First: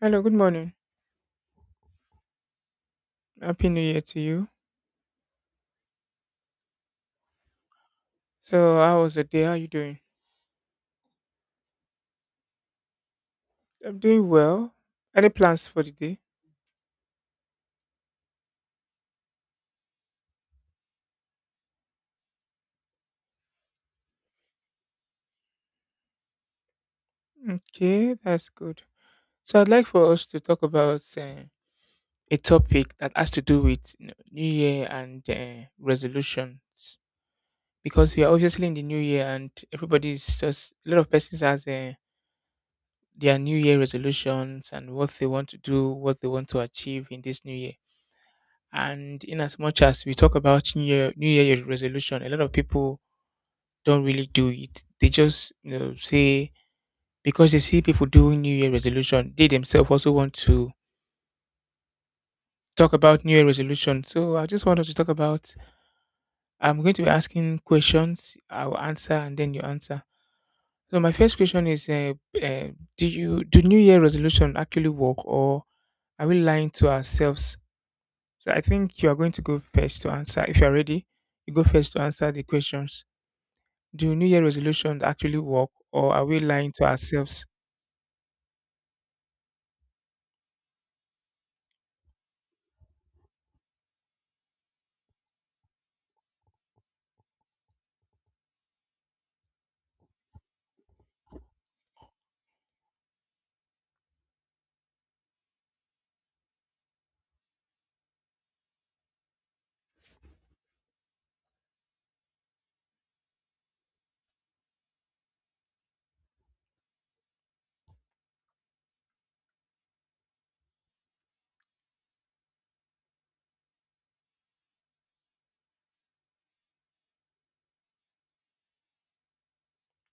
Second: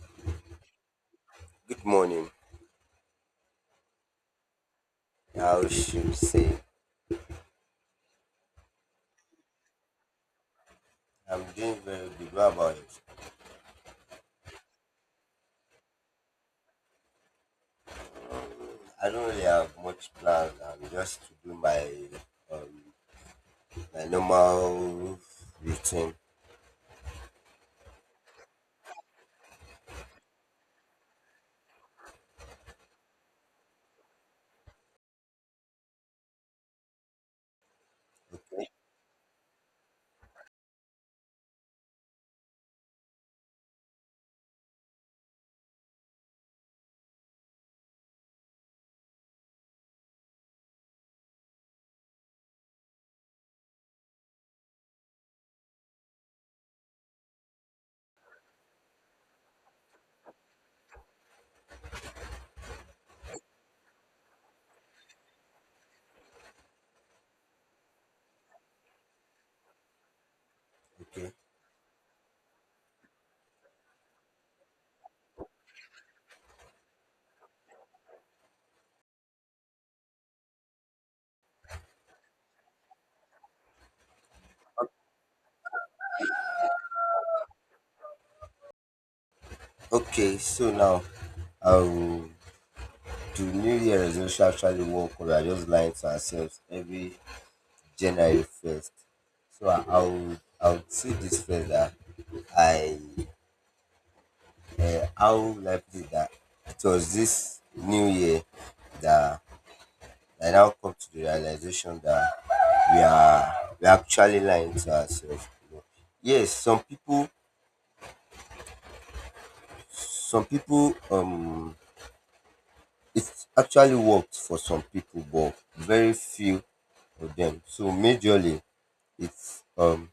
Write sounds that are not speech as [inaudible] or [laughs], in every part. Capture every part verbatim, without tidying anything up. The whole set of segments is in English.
Hello, good morning. Good morning. Happy New Year to you. I should say. So, how was the day? How are you doing? I'm doing very good. What about it? I'm doing well. Any plans for the day? I don't really have much plans. I'm just to do my um, my normal routine. Okay, that's good. So, I'd like for us to talk about uh, a topic that has to do with you know, New Year and uh, resolutions, because we are obviously in the New Year and everybody's just a lot of persons has uh, their New Year resolutions and what they want to do, what they want to achieve in this New Year. And in as much as we talk about New Year, New Year resolution, a lot of people don't really do it. They just you know, say, because they see people doing New Year resolution, they themselves also want to talk about New Year resolution. So I just wanted to talk about. I'm going to be asking questions. I'll answer and then you answer. So my Okay. first question is: uh, uh, do you do New Year resolution actually work, or are we lying to ourselves? So I think you are going to go first to answer. If you are ready, you go first to answer the questions. Do New Year resolution actually work, or are we lying to ourselves? Okay. So now, um, do New Year resolution actually work, or we are just lying to ourselves every January first? So I, I would I would say this first that I, uh, how likely that it was this New Year that I now come to the realization that we are we are actually lying to ourselves, you know. Yes, some people some people, um it actually worked for some people but very few of them. So majorly it um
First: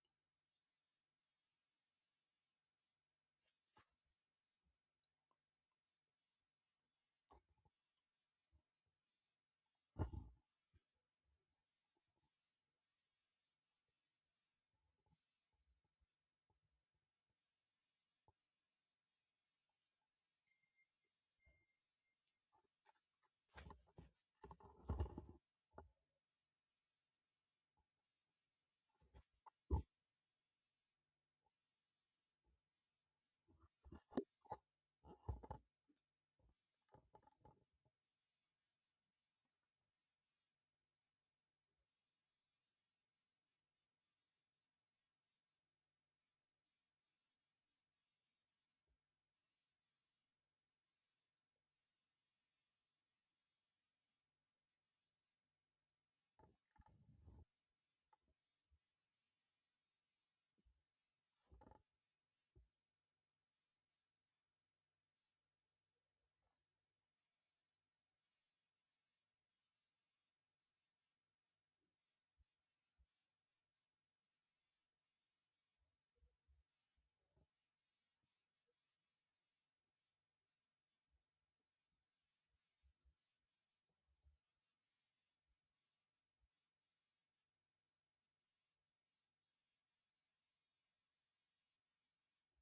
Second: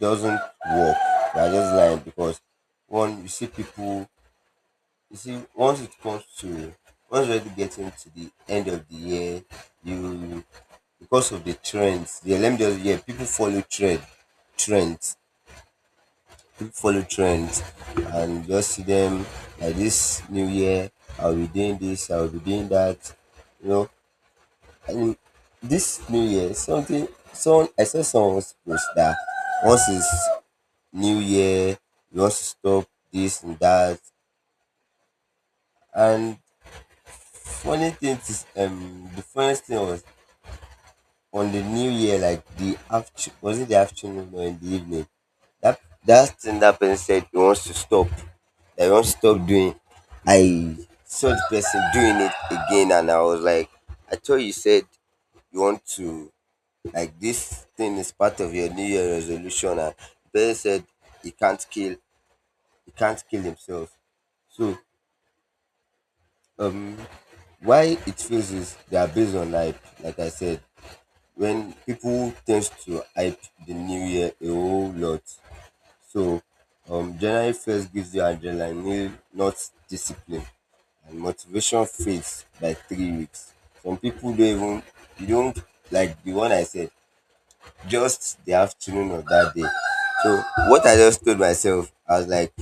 doesn't work. They are just lying because one, you see people. You see, once it comes to, once you're getting to the end of the year, you, because of the trends, the let me just yeah, people follow trend trends. People follow trends and just see them, like, this new year, I'll be doing this, I'll be doing that, you know. And this new year, something someone I saw, someone's post that once it's new year, you want to stop this and that. And funny thing is, um, the funniest thing was on the New Year, like the after, was it the afternoon or in the evening? That that thing that person said he wants to stop, that he wants to stop doing. I saw the person doing it again, and I was like, I thought you said you want to, like, this thing is part of your New Year resolution, and the person said he can't kill, he can't kill himself. So, um, why it feels is they are based on hype, like I said, when people tend to hype the new year a whole lot. So um, January first gives you adrenaline, not discipline, and motivation fades by three weeks. Some people don't even, you don't, like the one I said, just the afternoon of that day. So what I just told myself, I was like,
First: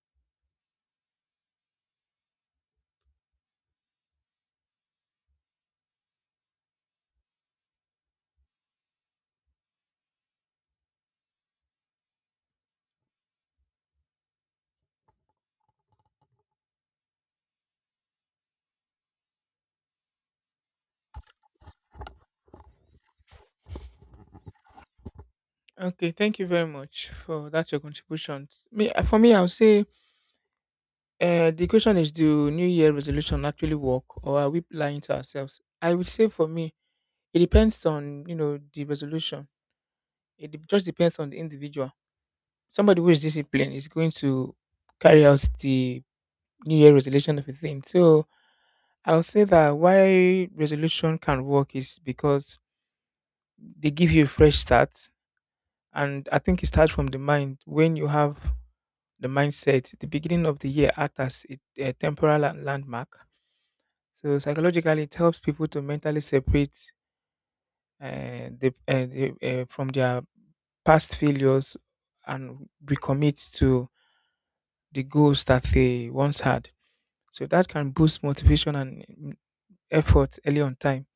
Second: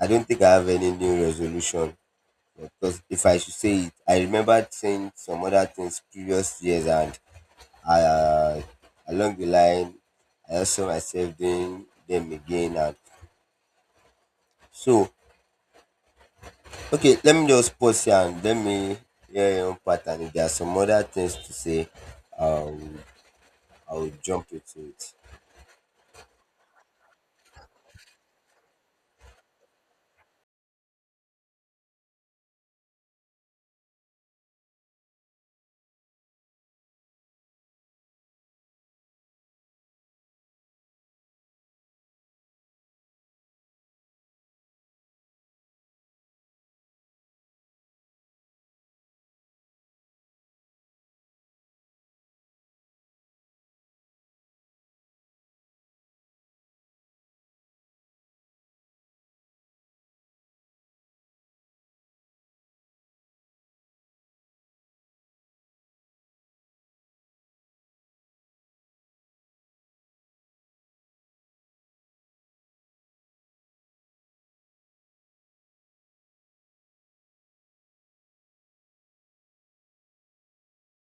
I don't think I have any new resolution. Because if I should say it, I remembered saying some other things previous years, and I, uh, along the line, I also myself doing them again. And so, okay, let me just pause here and let me hear your own part. And if there are some other things to say, um, I will jump into it. Okay, thank you very much for that your contribution. Me, uh, for me, I would say, uh, the question is: do New Year resolution actually work, or are we lying to ourselves? I would say for me, it depends on you know the resolution. It dep- just depends on the individual. Somebody who is disciplined is going to carry out the New Year resolution of a thing. So I would say that why resolution can work is because they give you a fresh start, and I think it starts from the mind. When you have the mindset, the beginning of the year act as a, a temporal la- landmark. So psychologically, it helps people to mentally separate uh, the, uh, the, uh, from their past failures and recommit to the goals that they once had. So that can boost motivation and mm, effort early on time.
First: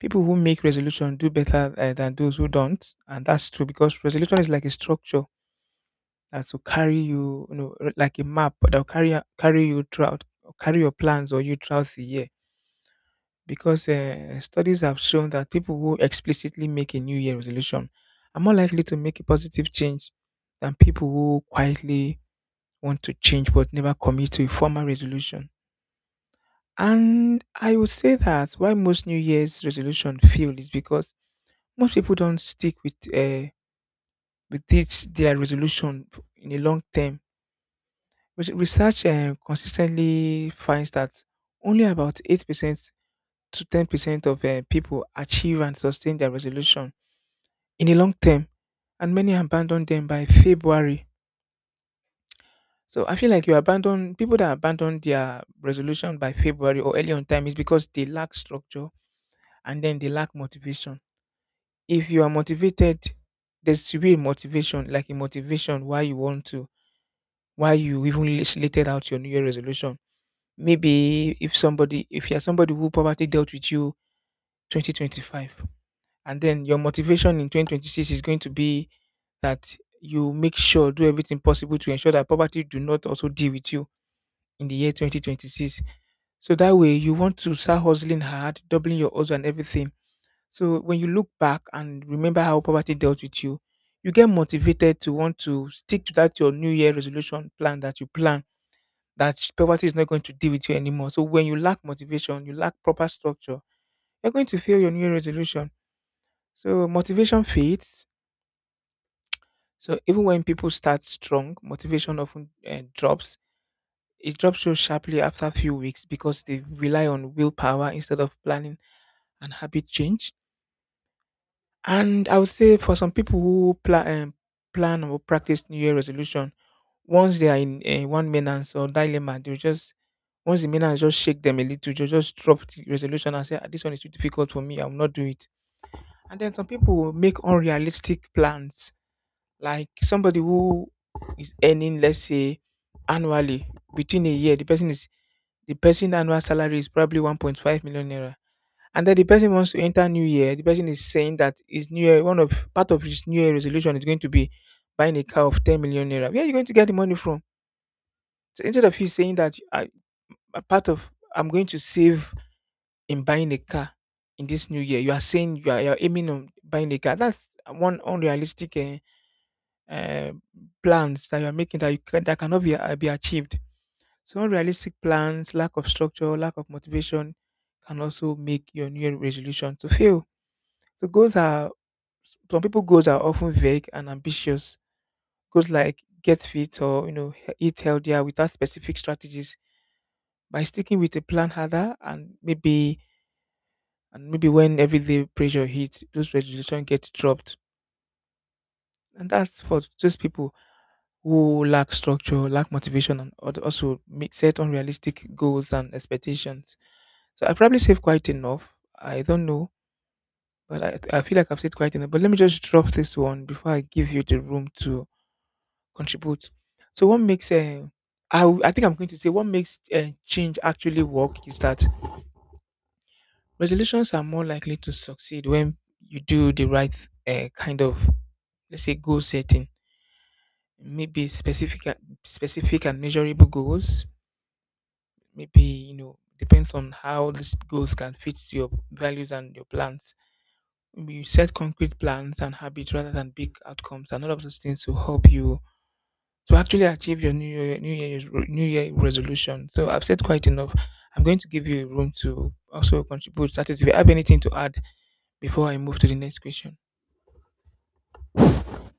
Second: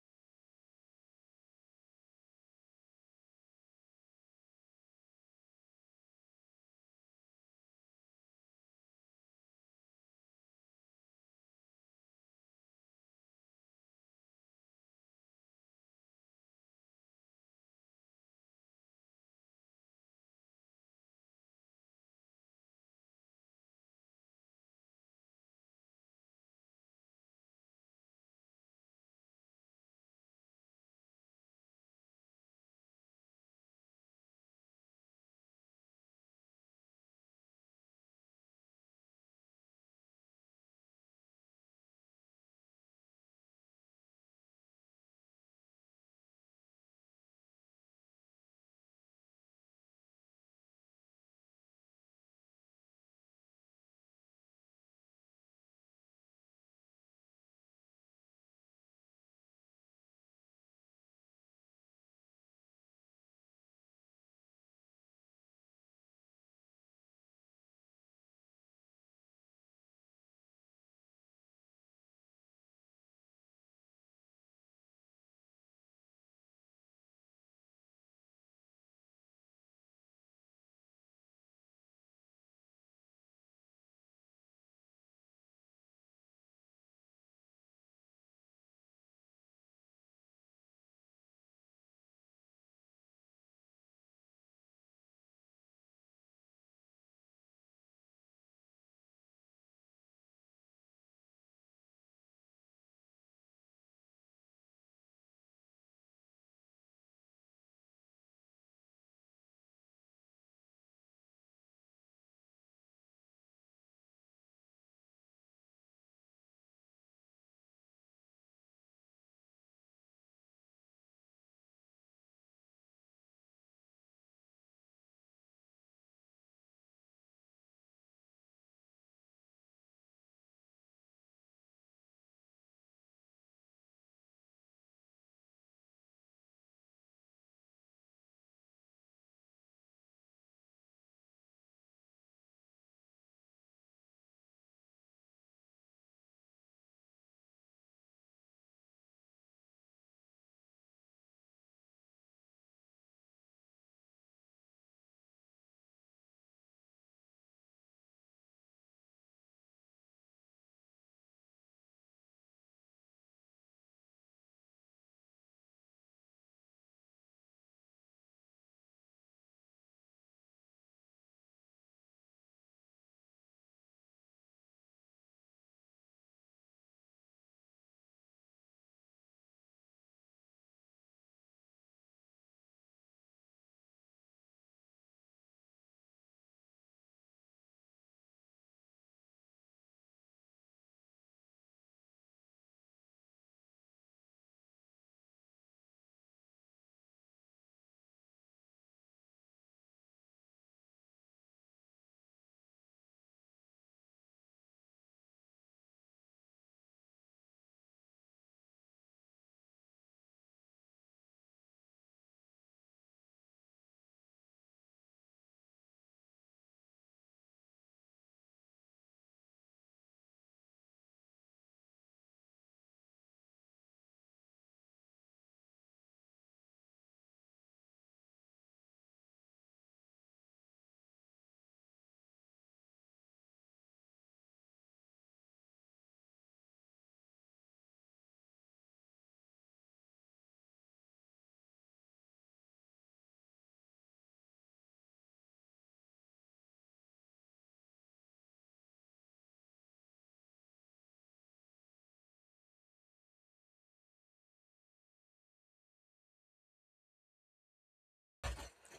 People who make resolution do better uh, than those who don't, and that's true because resolution is like a structure that will carry you, you know, r- like a map that will carry a- carry you throughout, carry your plans or you throughout the year. Because uh, studies have shown that people who explicitly make a New Year resolution are more likely to make a positive change than people who quietly want to change but never commit to a formal resolution. And I would say that why most New Year's resolution fail is because most people don't stick with uh, with this, their resolution in a long term. Res- Research um, consistently finds that only about eight percent to ten percent of uh, people achieve and sustain their resolution in the long term, and many abandon them by February. So I feel like you abandon people that abandon their resolution by February or early on time is because they lack structure and then they lack motivation. If you are motivated, there should be a motivation, like a motivation why you want to, why you even lis- slated out your New Year resolution. Maybe if somebody, if you're somebody who probably dealt with you twenty twenty-five, and then your motivation in twenty twenty-six is going to be that you make sure do everything possible to ensure that poverty do not also deal with you in the year twenty twenty-six. So that way you want to start hustling hard, doubling your hustle and everything. So when you look back and remember how poverty dealt with you, you get motivated to want to stick to that your new year resolution plan that you plan, that sh- poverty is not going to deal with you anymore. So when you lack motivation, you lack proper structure, you're going to fail your new resolution. So motivation fades. So even when people start strong, motivation often uh, drops. It drops so sharply after a few weeks because they rely on willpower instead of planning and habit change. And I would say for some people who pla- um, plan or practice New Year resolution, once they are in eh, one maintenance or dilemma, they'll just, once the maintenance just shake them a little, they'll just drop the resolution and say, "Ah, this one is too difficult for me. I will not do it." And then some people will make unrealistic plans, like somebody who is earning, let's say, annually within a year, the person is the person annual salary is probably one point five million naira. And then the person wants to enter new year. The person is saying that his new year, one of part of his new year resolution is going to be buying a car of ten million naira. Where are you going to get the money from? So instead of you saying that I, a part of I'm going to save in buying a car in this new year, you are saying you are, you are aiming on buying a car. That's one unrealistic uh, uh, plans that you are making that you can, that cannot be, uh, be achieved. So unrealistic plans, lack of structure, lack of motivation can also make your new year resolution to fail. So goals are some people goals are often vague and ambitious. Goals like get fit or you know he- eat healthier without specific strategies, by sticking with a plan harder, and maybe, and maybe when everyday pressure hits, those resolutions get dropped. And that's for those people who lack structure, lack motivation, and al- also make, set unrealistic goals and expectations. So I probably saved quite enough. I don't know, but I, I feel like I've said quite enough. But let me just drop this one before I give you the room to contribute. So what makes uh, I w- I think I'm going to say what makes uh, change actually work is that resolutions are more likely to succeed when you do the right uh, kind of, let's say, goal setting. Maybe specific, a- specific and measurable goals. Maybe you know depends on how these goals can fit your values and your plans. Maybe you set concrete plans and habits rather than big outcomes, and all of those things to help you to actually achieve your new year new year, new year resolution. So I've said quite enough. I'm going to give you room to also contribute. That is, if you have anything to add, before I move to the next question.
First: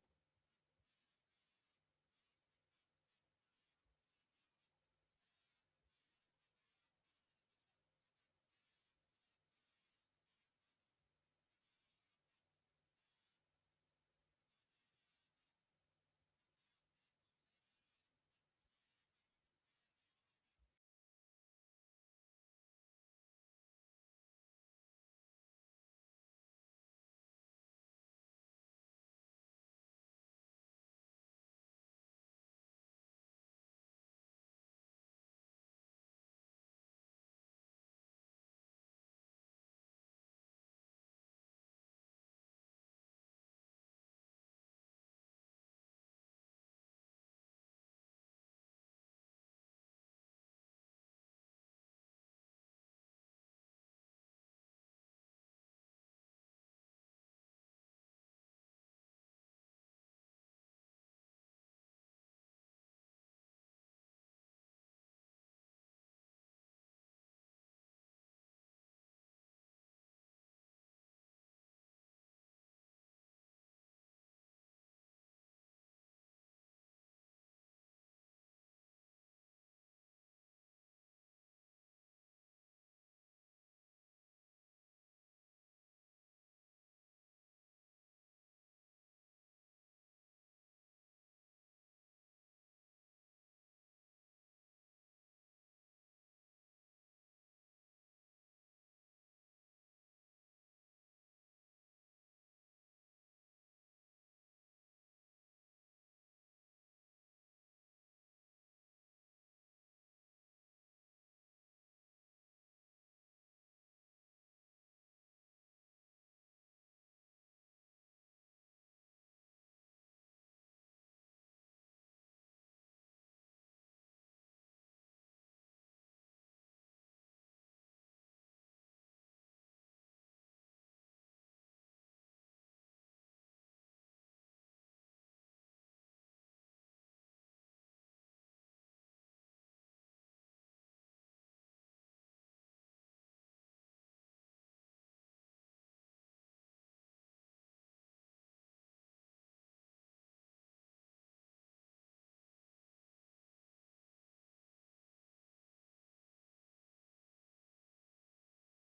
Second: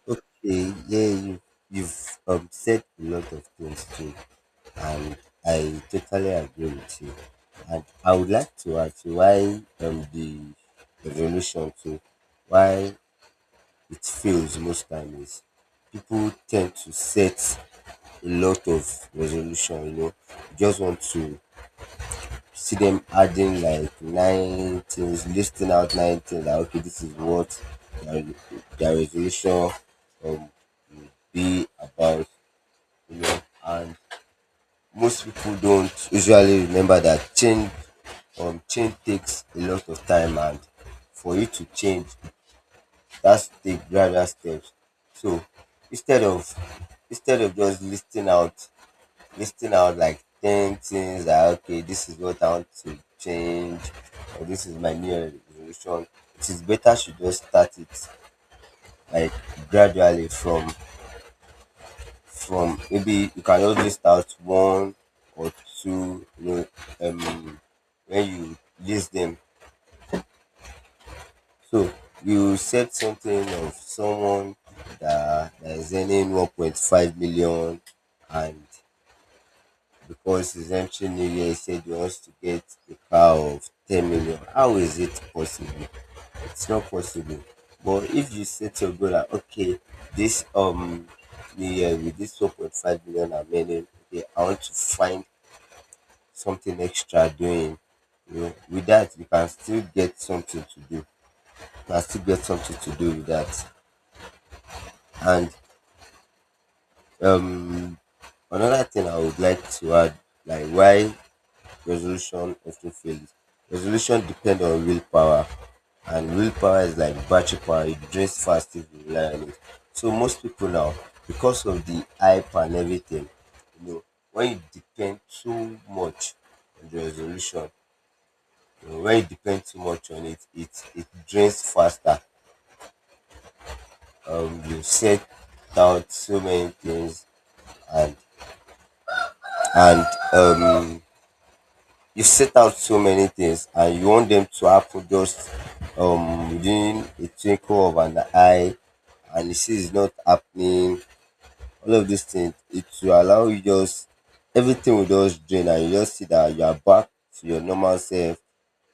Okay, yeah, you, you've um, said a lot of things too, and I totally agree with you. And I would like to ask you why um, the revolution too, why it fails most times, is people tend to set a lot of resolution, you know. You just want to see them adding like nine things, listing out nine things that, okay, this is what their, their resolution um will be about, you know. And most people don't usually remember that change um change takes a lot of time, and for you to change, that step, gradual steps. So instead of instead of just listing out listing out like ten things that, okay, this is what I want to change, or this is my new resolution. It is better to just start it, like, gradually, from from maybe you can just list out one or two, you know. um when you list them. So you said something of someone that, that is earning one point five million, and because he's entering New Year, he said he wants to get a car of ten million. How is it possible? It's not possible. But if you set your goal like, okay, this um New Year with this one point five million I'm earning, okay, I want to find something extra doing. You know, with that, you can still get something to do. You can still get something to do with that. And um, another thing I would like to add, like why resolution often fails. Resolution depends on willpower, and willpower is like battery power. It drains fast if you rely on it. So most people now, because of the hype and everything, you know, when you depend too much on the resolution, you know, when you depend too much on it, it it drains faster. Um, you set down so many things, and and um you set out so many things and you want them to happen just um within a twinkle of an eye, and you see it's not happening. All of these things, it will allow you, just everything will just drain, and you just see that you are back to your normal self.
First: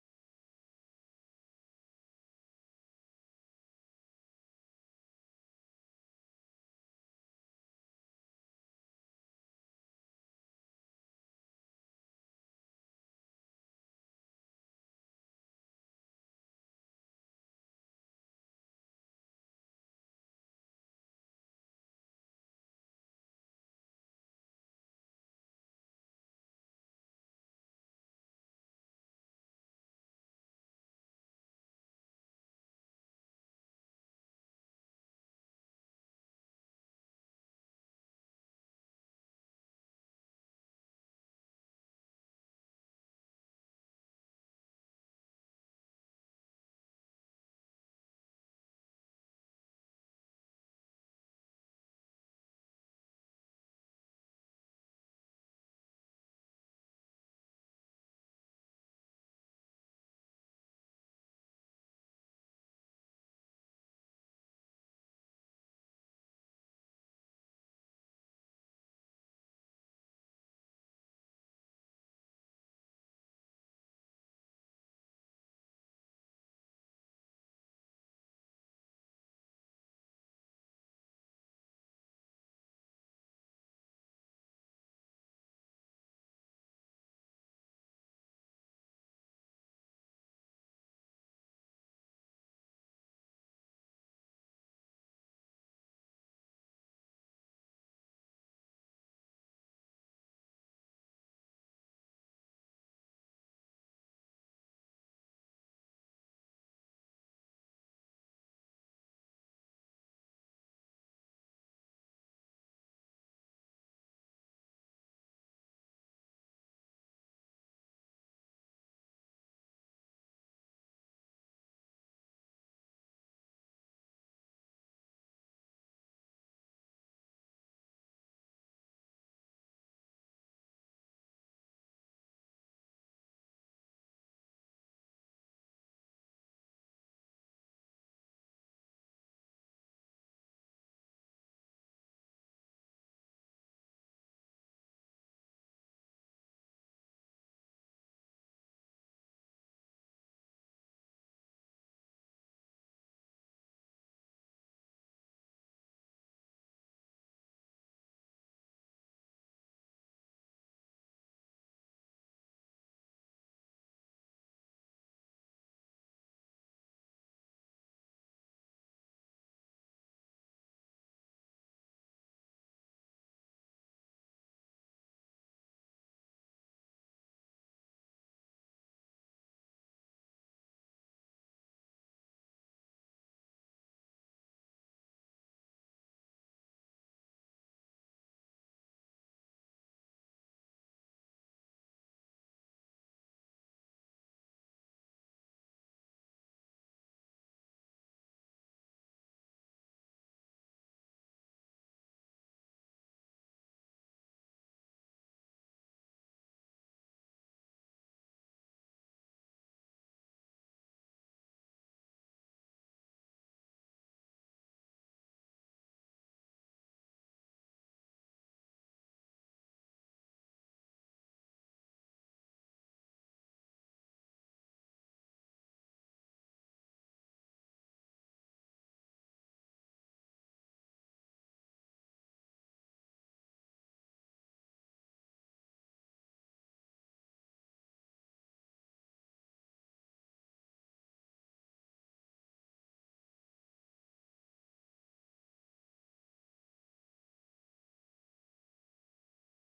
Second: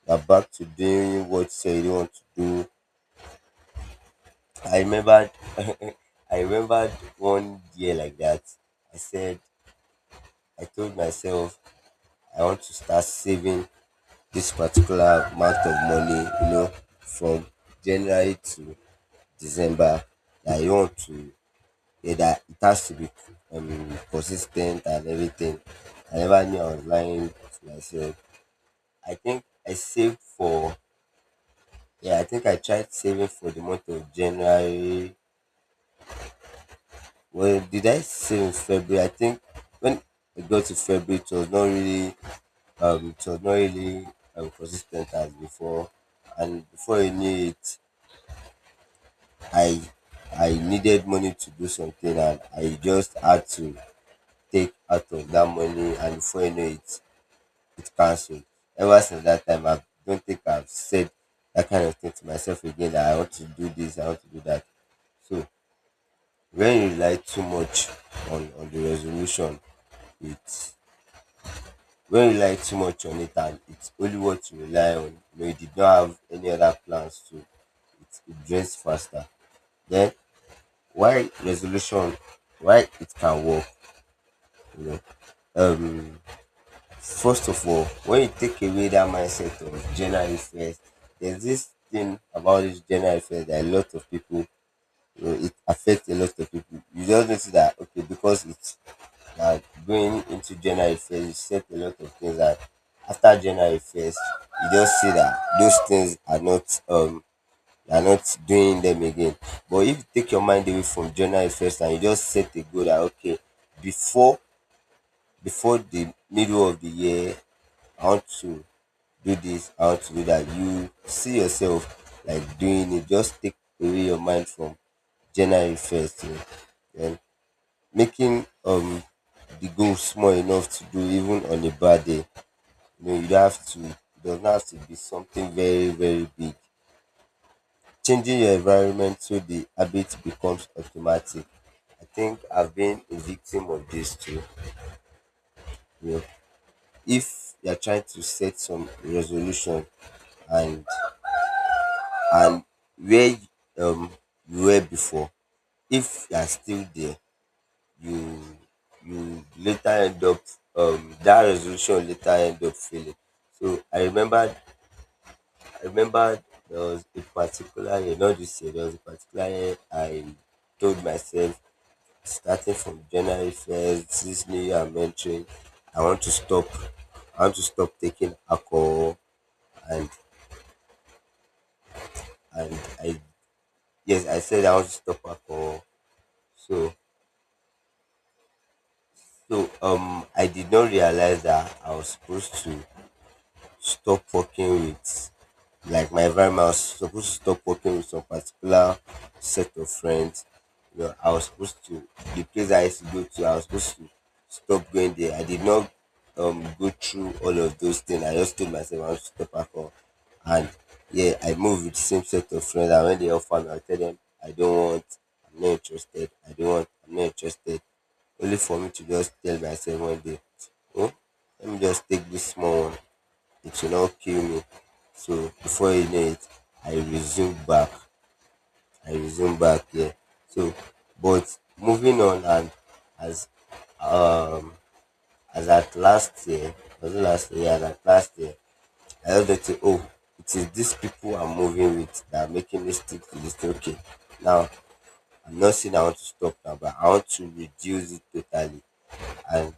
You are back to doing what you say you don't want to do. I remembered. [laughs] I remembered one year like that. I said, I told myself, I want to start saving this particular amount of money, you know, from January to December. That you want to, yeah, that it has to be um, consistent and everything. I never knew I was lying to myself. I think I saved for, yeah, I think I tried saving for the month of January. Well, did I save in February? I think when I got to February, it was not really, um, it was not really um, consistent as before. And before you knew it, I I needed money to do something, and I just had to take out of that money, and before you know it, it cancelled. Ever since that time, I don't think I've said that kind of thing to myself again, that I want to do this, I want to do that. So when you rely too much on, on the resolution, it when you rely too much on it, and it's only what you rely on, you know, you did not have any other plans to it, it drains faster. Then why resolution why it can work, you know. um First of all, when you take away that mindset of January first, there's this thing about this January first that a lot of people, you know, it affects a lot of people. You just notice that, okay, because it's like going into January first, you set a lot of things that after January first, you just see that those things are not, um you are not doing them again. But if you take your mind away from journal first and you just set a goal that, okay, before before the middle of the year, I want to do this, I want to do that. You see yourself like doing it. Just take away your mind from January first, you, and making um the goal small enough to do even on a bad day. You know, you don't have to. It does not have to be something very, very big. Changing your environment so the habit becomes automatic. I think I've been a victim of this too. You know, if you're trying to set some resolution, and and where you- um you were before, if you're still there, you you later end up, um that resolution later end up failing. So I remember I remember there was a particular year, not this year, there was a particular year I told myself starting from January first, this new year I'm entering, I want to stop. I want to stop taking alcohol, and and I yes, I said I want to stop alcohol. So so um, I did not realize that I was supposed to stop working with, like, my environment. I was supposed to stop working with some particular set of friends. You know, I was supposed to the place I used to go to, I was supposed to stop going there. I did not um go through all of those things. I just told myself I want to stop alcohol. And yeah, I moved with the same set of friends. And when they offer me, I tell them I don't want, I'm not interested, I don't want, I'm not interested. Only for me to just tell myself one day, oh, let me just take this small one, it will not kill me. So before you know it, I resume back. I resume back here. So, but moving on, and as um as at last year, was it last year? As at last year, I heard that say, oh, it is these people I'm moving with that are making me stick to this thing. Okay, now I'm not saying I want to stop now, but I want to reduce it totally. And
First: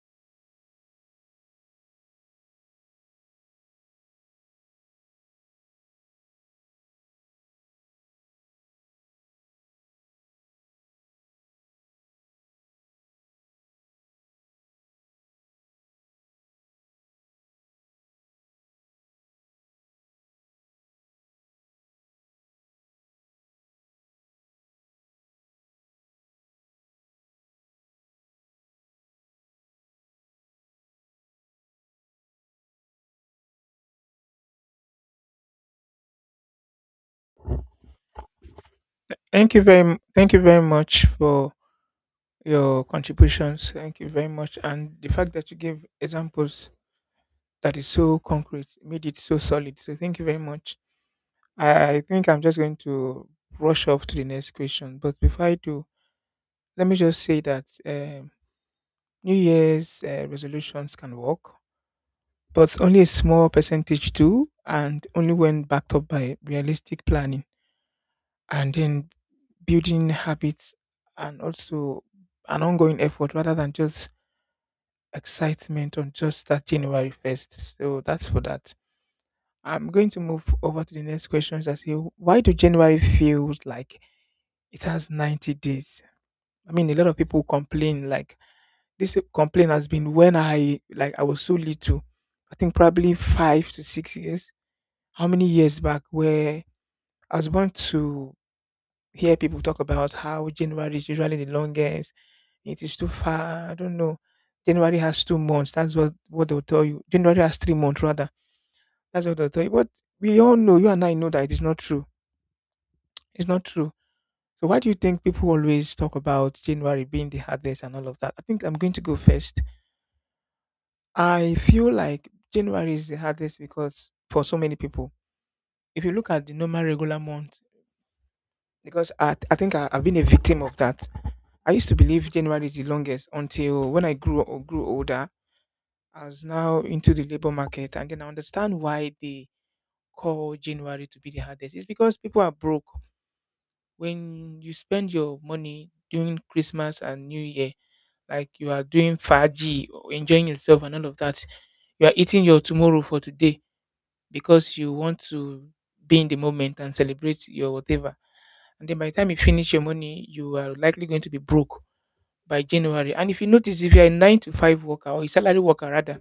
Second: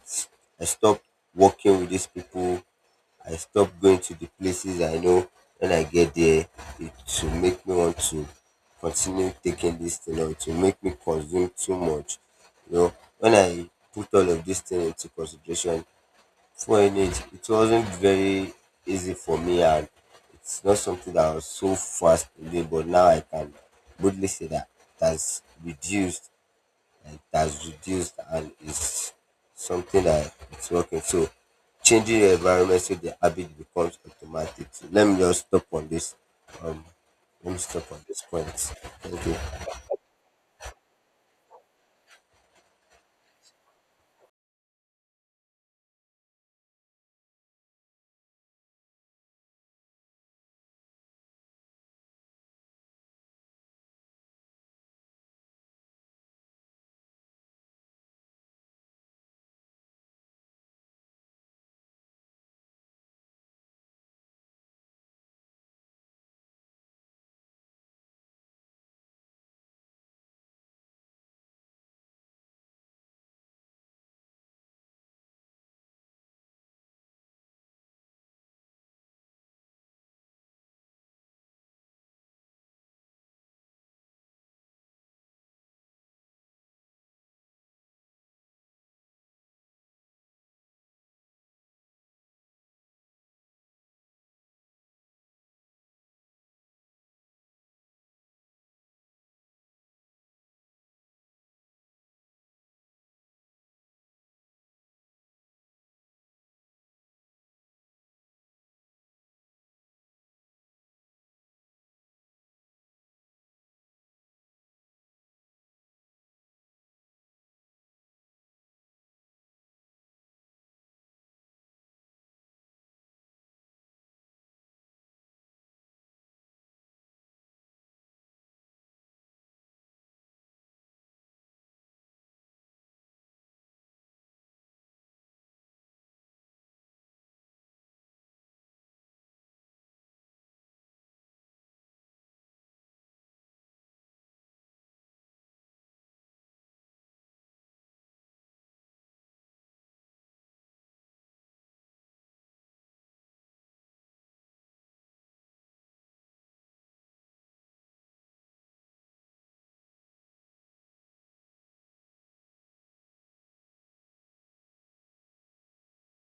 I stopped working with these people, I stop going to the places I know when I get there, it will make me want to continue taking this thing, or it will make me consume too much. You know, when I put all of this thing into consideration, for in it, it wasn't very easy for me, and it's not something that I was so fast in doing, but now I can boldly say that it has reduced, it has reduced, and it's something that it's working. So changing the environment so the habit becomes automatic. So let me just stop on this. Um, Let me stop on this point. Thank Thank you you. Very m- thank you very much for your contributions. Thank you very much, and the fact that you gave examples that is so concrete made it so solid. So thank you very much. I, I think I'm just going to rush off to the next question, but before I do, let me just say that um, New Year's uh, resolutions can work, but only a small percentage do, and only when backed up by realistic planning. And then building habits, and also an ongoing effort rather than just excitement on just that January first. So that's for that. I'm going to move over to the next questions. I say, why do January feels like it has ninety days? I mean, a lot of people complain like this complaint has been when I, like, I was so little. I think probably five to six years. How many years back where I was born to hear people talk about how January is usually the longest. It is too far. I don't know. January has two months. That's what, what they'll tell you. January has three months, rather. That's what they'll tell you. But we all know, you and I know that it is not true. It's not true. So why do you think people always talk about January being the hardest and all of that? I think I'm going to go first. I feel like January is the hardest because for so many people, if you look at the normal regular month, because I, I think I, I've been a victim of that. I used to believe January is the longest until when I grew grew older, as now into the labor market, and then I understand why they call January to be the hardest. It's because people are broke. When you spend your money during Christmas and New Year, like you are doing faji, or enjoying yourself and all of that, you are eating your tomorrow for today because you want to be in the moment and celebrate your whatever. And then by the time you finish your money, you are likely going to be broke by January. And if you notice, if you're a nine to five worker or a salary worker rather,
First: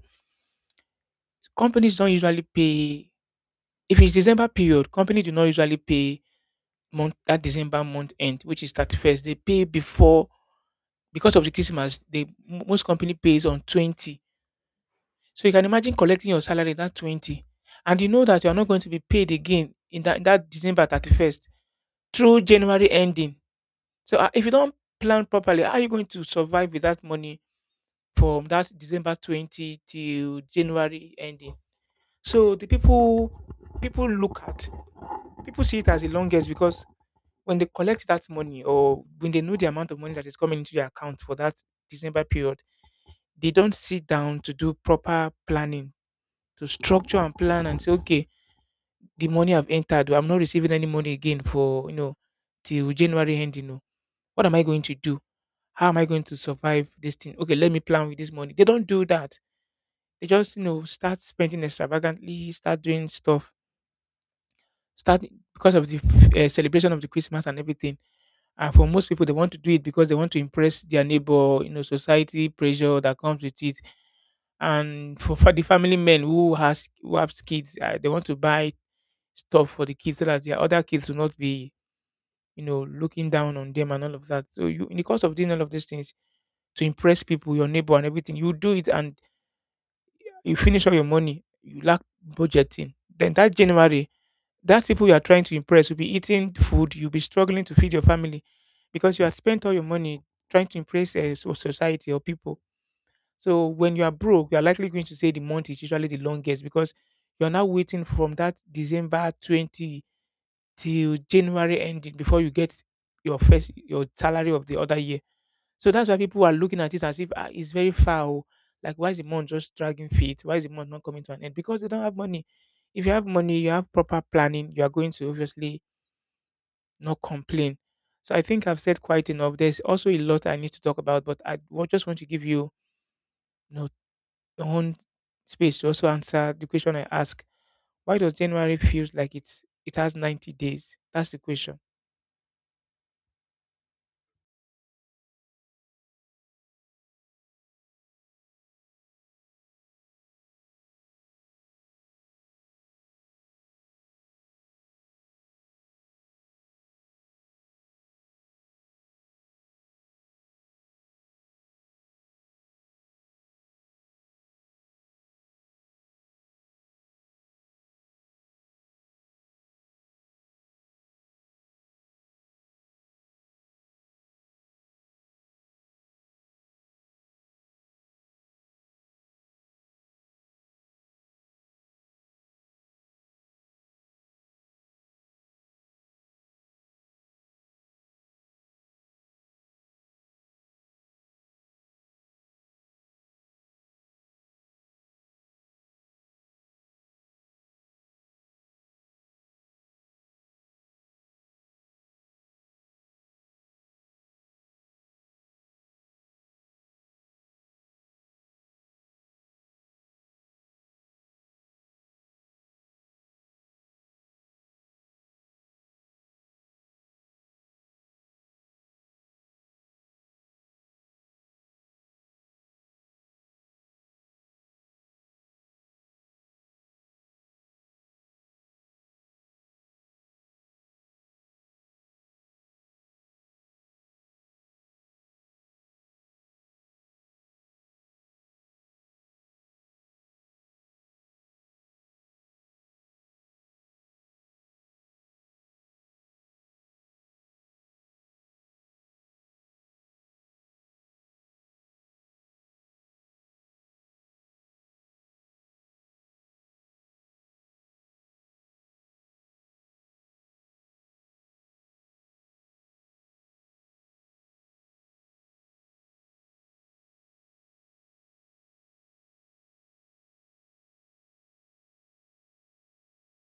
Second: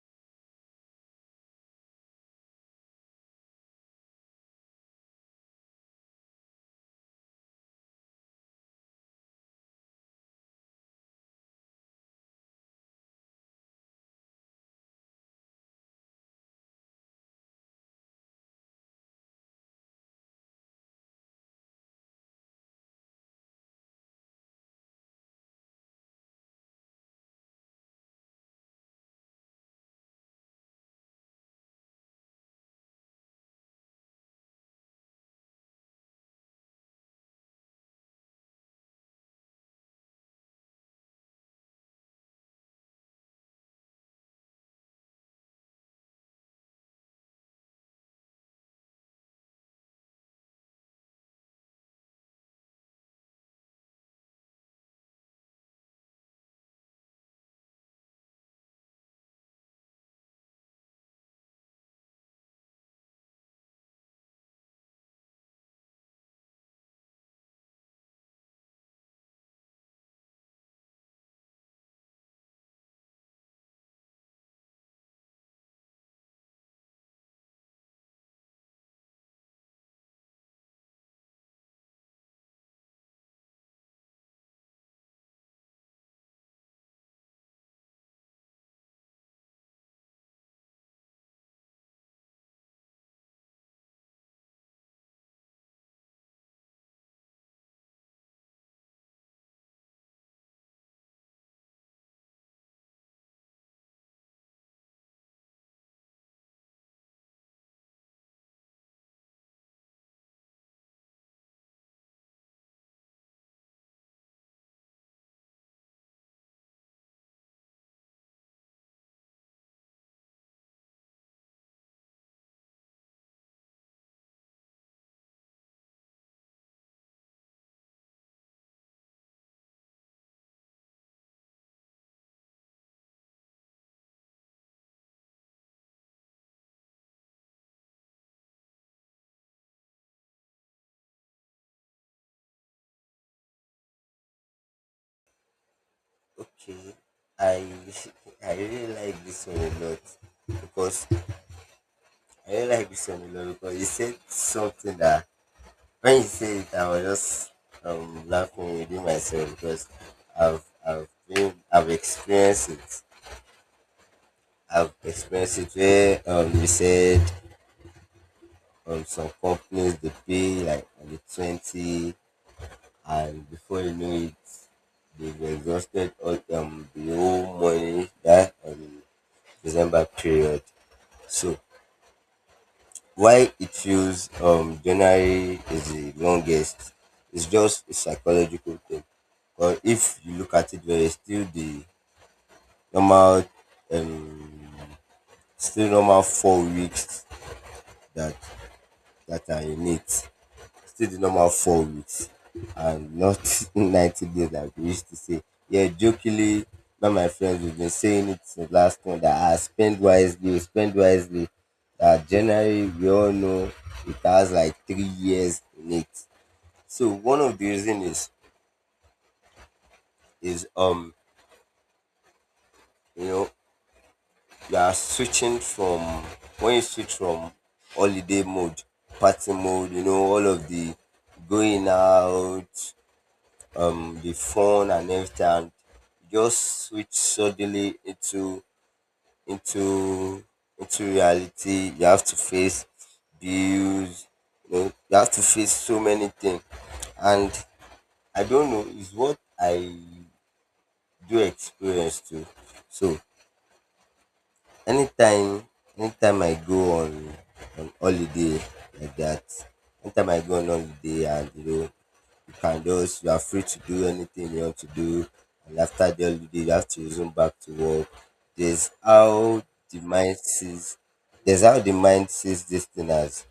companies don't usually pay. If it's December period, company do not usually pay month that December month end, which is thirty-first. They pay before because of the Christmas. They mo- most company pays on twenty. So you can imagine collecting your salary that twenty, and you know that you are not going to be paid again in that, that December thirty-first through January ending. So ah, if you don't plan properly, how are you going to survive with that money from that December twenty till January ending? So the people people look at people see it as the longest because when they collect that money, or when they know the amount of money that is coming into their account for that December period, they don't sit down to do proper planning, to structure and plan and say, okay, the money I've entered, I'm not receiving any money again for, you know, till January end, you know. What am I going to do? How am I going to survive this thing? Okay, let me plan with this money. They don't do that. They just, you know, start spending extravagantly, start doing stuff, start because of the uh, celebration of the Christmas and everything. And for most people, they want to do it because they want to impress their neighbor, you know, society pressure that comes with it. And for, for the family men who has who have kids, uh, they want to buy stuff for the kids so that their other kids will not be, you know, looking down on them and all of that. So you, in the course of doing all of these things to impress people, your neighbor and everything, you do it and you finish all your money. You lack budgeting. Then that January, that people you are trying to impress will be eating food, you'll be struggling to feed your family because you have spent all your money trying to impress uh, so- society or people. So when you are broke, you are likely going to say the month is usually the longest because you're now waiting from that December twenty till January ending before you get your first your salary of the other year. So that's why people are looking at it as if ah, it's very far. Oh. Like why is the month just dragging feet? Why is the month not coming to an end? Because they don't have money. If you have money, you have proper planning, you are going to obviously not complain. So I think I've said quite enough. There's also a lot I need to talk about, but I wa- just want to give you, you know, your own space to also answer the question I ask. Why does January feels like it's it has ninety days? That's the question. Okay, I [laughs] I really like this one a lot because I really like this one a lot because he said something that when he said it, I was just um laughing within myself because I've I've been I've experienced it. I've experienced it where um, you said um, some companies they pay like only twenty, and before you know it, they've exhausted all um, the whole money that um, December period. So why it feels um, January is the longest. It's just a psychological thing. But if you look at it, there is still the normal, um, still normal four weeks that that are in it. Still the normal four weeks and not [laughs] ninety days like we used to say. Yeah, jokingly, not my friends, we've been saying it since last month that I spend wisely, spend wisely. That January, we all know it has like three years in it. So one of the reason is is um you know you are switching from when you switch from holiday mode, party mode, you know all of the going out, um, the phone and everything, and just switch suddenly into into into reality. You have to face bills. You know, you have to face so many things, and I don't know is what I do experience too. So anytime, anytime I go on on holiday like that, anytime I go on holiday and you know you can just you are free to do anything you want to do, and after the holiday you have to resume back to work. There's how the mind sees, there's how the mind sees this thing as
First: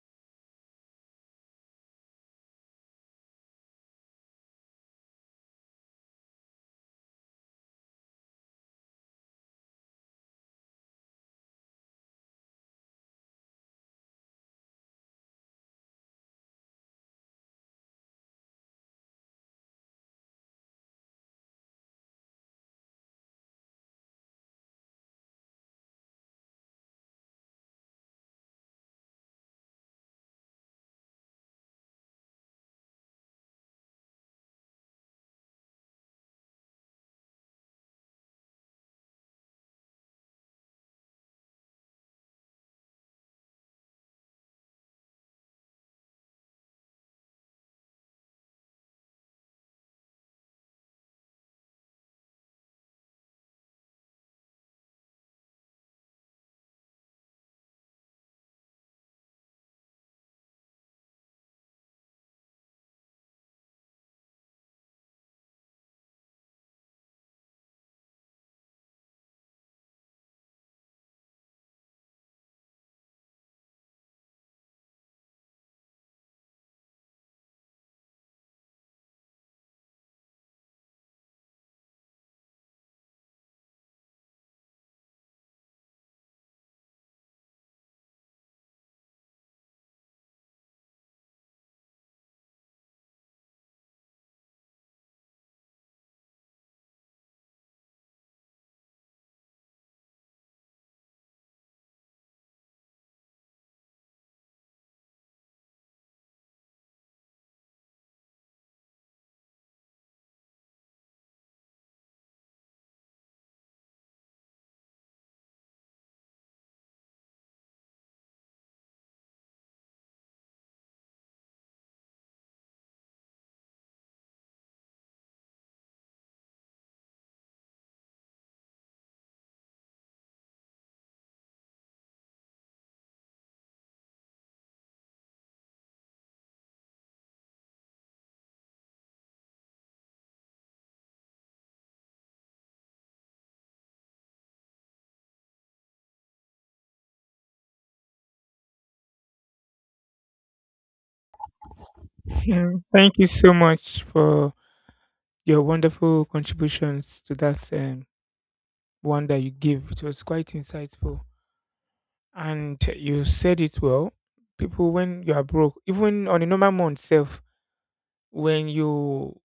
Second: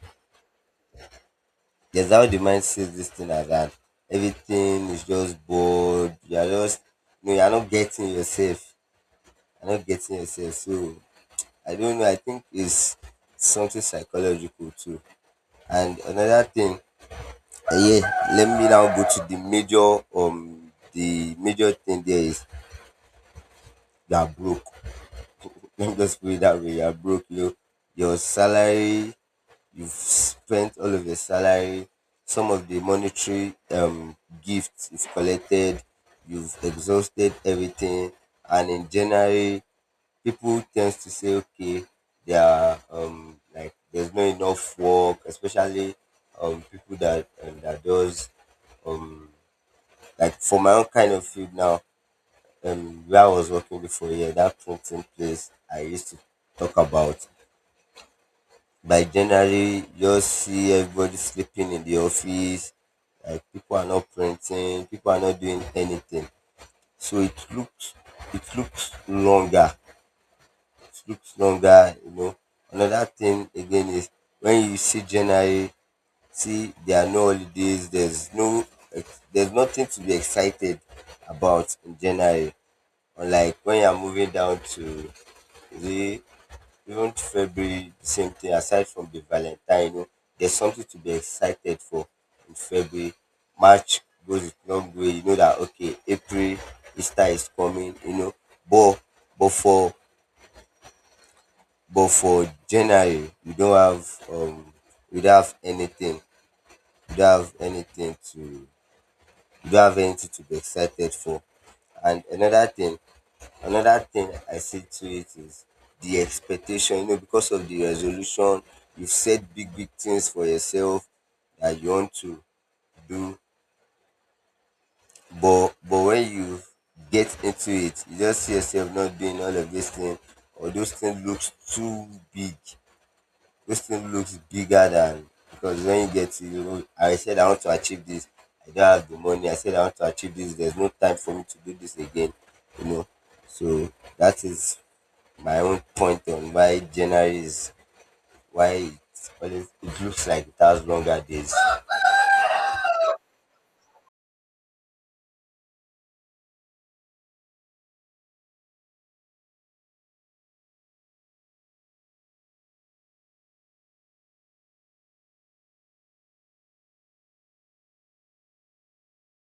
there's how the mind sees this thing as, and everything is just bored. You are just, you know, you are not getting yourself, you're not getting yourself. So I don't know, I think it's something psychological too. And another thing, uh, yeah, let me now go to the major um the major thing. There is you are broke. Let me just put it that way. You are broke. You know, your salary, you've spent all of your salary, some of the monetary um gifts you've collected, you've exhausted everything, and in January, people tend to say, okay, there are um like there's not enough work, especially um people that um, that does um like for my own kind of field now, um, where I was working before, yeah, that printing place I used to talk about. By January, you just see everybody sleeping in the office, like people are not printing, people are not doing anything. So it looks, it looks longer. It looks longer, you know. Another thing again is when you see January, see there are no holidays, there's no, there's nothing to be excited about in January. Unlike when you're moving down to the, even February, the same thing, aside from the Valentine, you know, there's something to be excited for in February. March goes a long way. You know that okay, April, Easter is coming, you know. But but for but for January, we don't have um we don't have anything. We don't have anything to We don't have anything to be excited for. And another thing, another thing I see to it is the expectation, you know, because of the resolution, you've set big, big things for yourself that you want to do. But but when you get into it, you just see yourself not doing all of these things, or those things looks too big. Those things looks bigger than, because when you get to, you know, I said I want to achieve this, I don't have the money. I said I want to achieve this. There's no time for me to do this again, you know. So that is my own point on why January is, why it's always, it looks like it has longer days. [laughs] Yeah. Thank you so much for your wonderful contributions to that um, one that you gave. It was quite insightful, and you said it well. People, when you are broke, even on a normal month self, when you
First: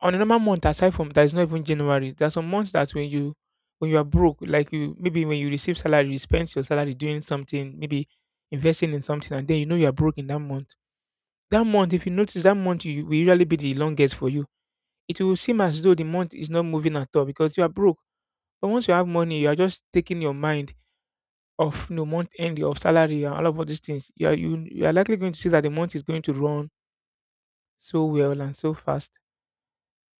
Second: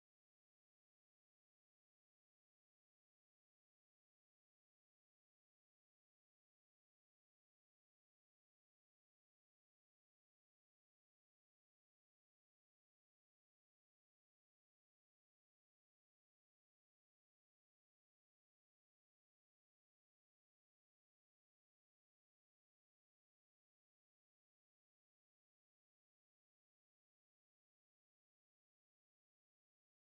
on a normal month aside from that is not even January, there are some months that when you when you are broke, like you maybe when you receive salary, you spend your salary doing something, maybe investing in something, and then you know you are broke in that month. That month, if you notice, that month you, will usually be the longest for you. It will seem as though the month is not moving at all because you are broke. But once you have money, you are just taking your mind off, you know, month end of salary and all of all these things. You are you, you are likely going to see that the month is going to run so well and so fast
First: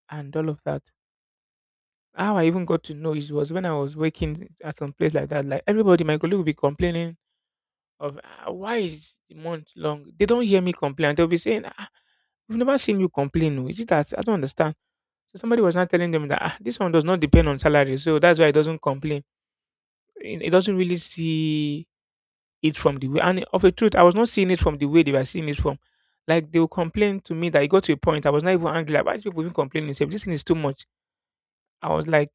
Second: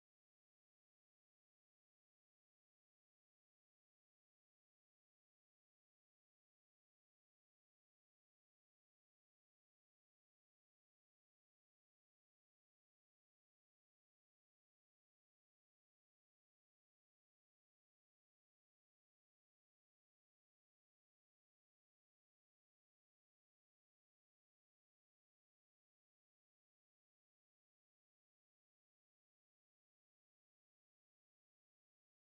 and all of that. How I even got to know it was when I was working at some place like that. Like everybody, my colleague will be complaining of, "Ah, why is the month long?" They don't hear me complain. They'll be saying, ah, "We've never seen you complain. Oh. Is it that I don't understand?" So somebody was not telling them that ah, this one does not depend on salary, so that's why it doesn't complain. It it doesn't really see it from the way. And of a truth, I was not seeing it from the way they were seeing it from. Like they will complain to me that it got to a point I was not even angry. Like, why is people even complaining? Say this thing is too much. I was like,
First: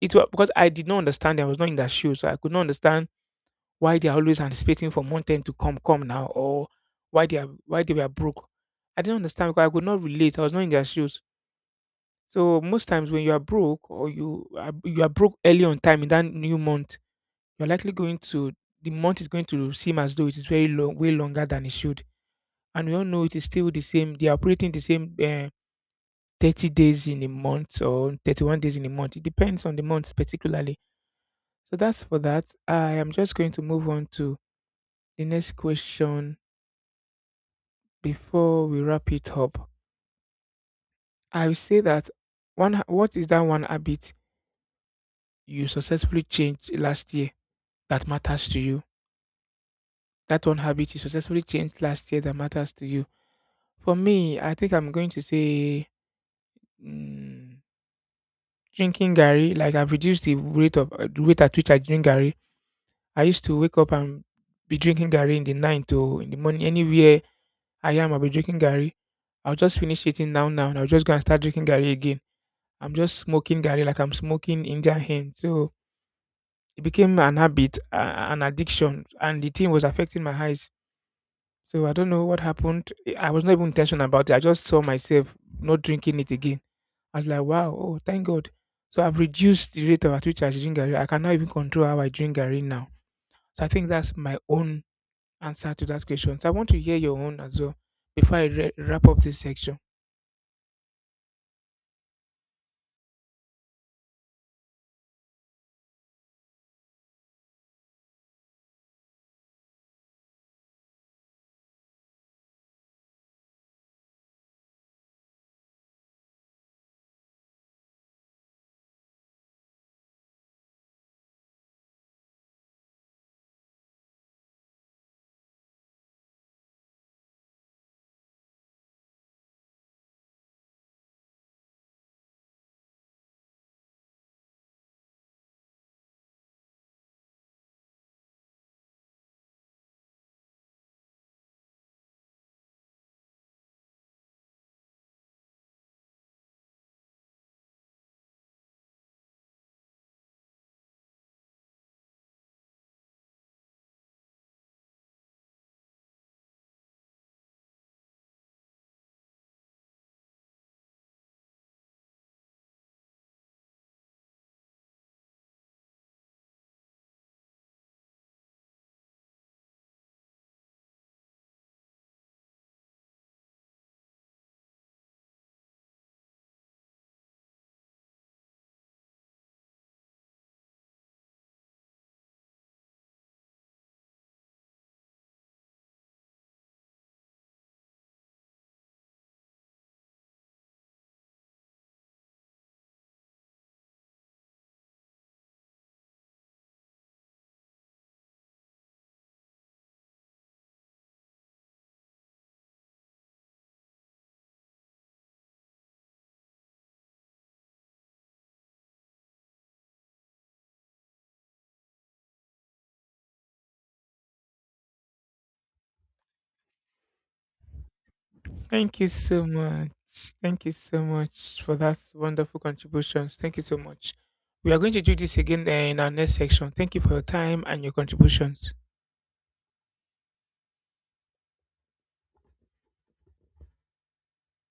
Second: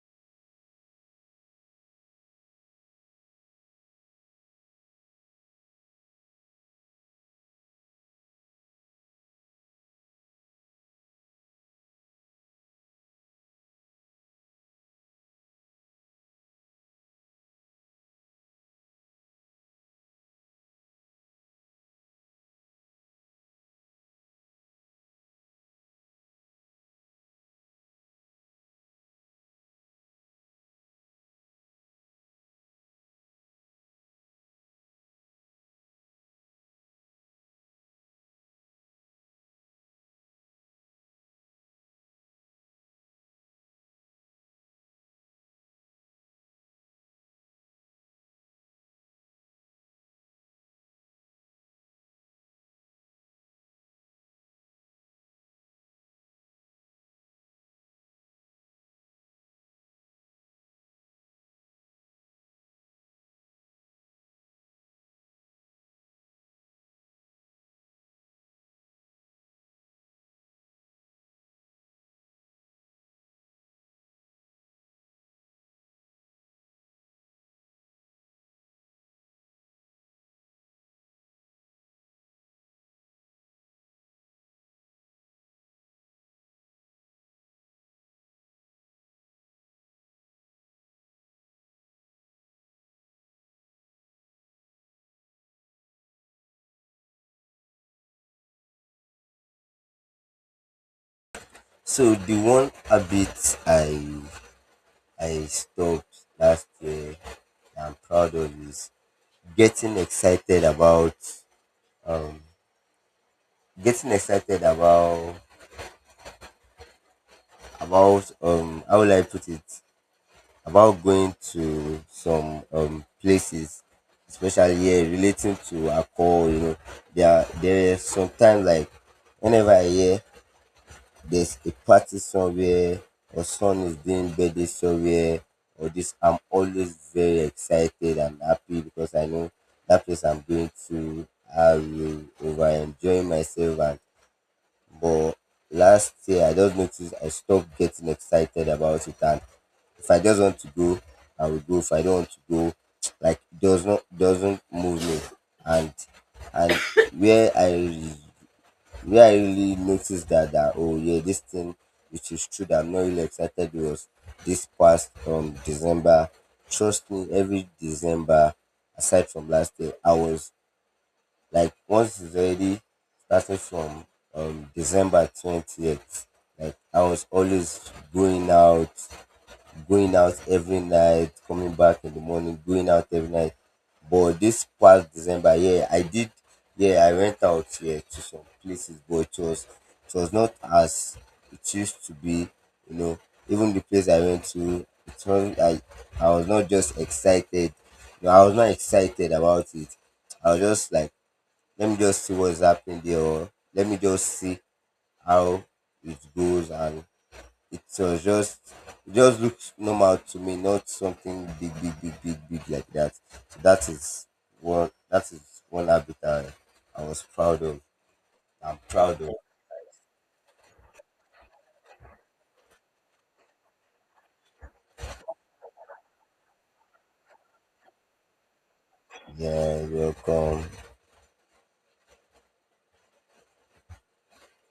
it was because I did not understand them. I was not in their shoes, so I could not understand why they are always anticipating for month end to come, come now, or why they are why they were broke. I didn't understand because I could not relate. I was not in their shoes. So most times when you are broke or you are, you are broke early on time in that new month, you're likely going to the month is going to seem as though it is very long, way longer than it should. And we all know it is still the same. They are operating the same uh, thirty days in a month or thirty-one days in a month. It depends on the month particularly. So that's for that. I am just going to move on to the next question before we wrap it up. I will say that one ha- what is that one habit you successfully changed last year that matters to you? That one habit you successfully changed last year that matters to you. For me, I think I'm going to say mm, drinking Gary. Like I've reduced the rate of uh, the rate at which I drink Gary. I used to wake up and be drinking Gary in the night or in the morning anywhere I am. I'll be drinking Gary. I'll just finish eating now now and I'll just go and start drinking Gary again. I'm just smoking Gary like I'm smoking Indian hemp. So it became an habit, uh, an addiction, and the thing was affecting my eyes. So I don't know what happened. I was not even intentional about it. I just saw myself not drinking it again. I was like, wow, oh, thank God. So I've reduced the rate of at which I drink Gary. I cannot even control how I drink Gary now. So I think that's my own answer to that question. So I want to hear your own as well before I re- wrap up this section. So the one habit I I stopped last year that I'm proud of is getting excited about, um, getting excited about about um how will I put it, about going to some um places, especially here relating to alcohol, you know. There are, there is sometimes like whenever I hear there's a party somewhere, or son is doing birthday somewhere, or this, I'm always very excited and happy because I know that place I'm going to, I will over enjoy myself and, but last year I just noticed I stopped getting excited about it. And if I just want to go, I will go. If I don't want to go, [tsk] like does not, doesn't move me. And and where i where I really noticed that, that oh yeah, this thing, which is true that I'm not really excited, was this past um December. Trust me, every December, aside from last year, I was like once it's already started from um December twentieth, like I was always going out, going out every night, coming back in the morning, going out every night. But this past December, yeah, I did, yeah, I went out here to some places, but it was, it was not as it used to be, you know. Even the place I went to, it was I, I was not just excited. You know, I was not excited about it. I was just like, let me just see what's happening there, or let me just see how it goes and so, it was just, it just looks normal to me, not something big, big, big, big, big like that. So that is what, that is one habit I, I was proud of. I'm Thank you proud of. so much. Thank you so much for that wonderful contributions. Thank you so much. We are going to do this again eh, in our next section. Thank you for your time and your contributions. Yeah, welcome.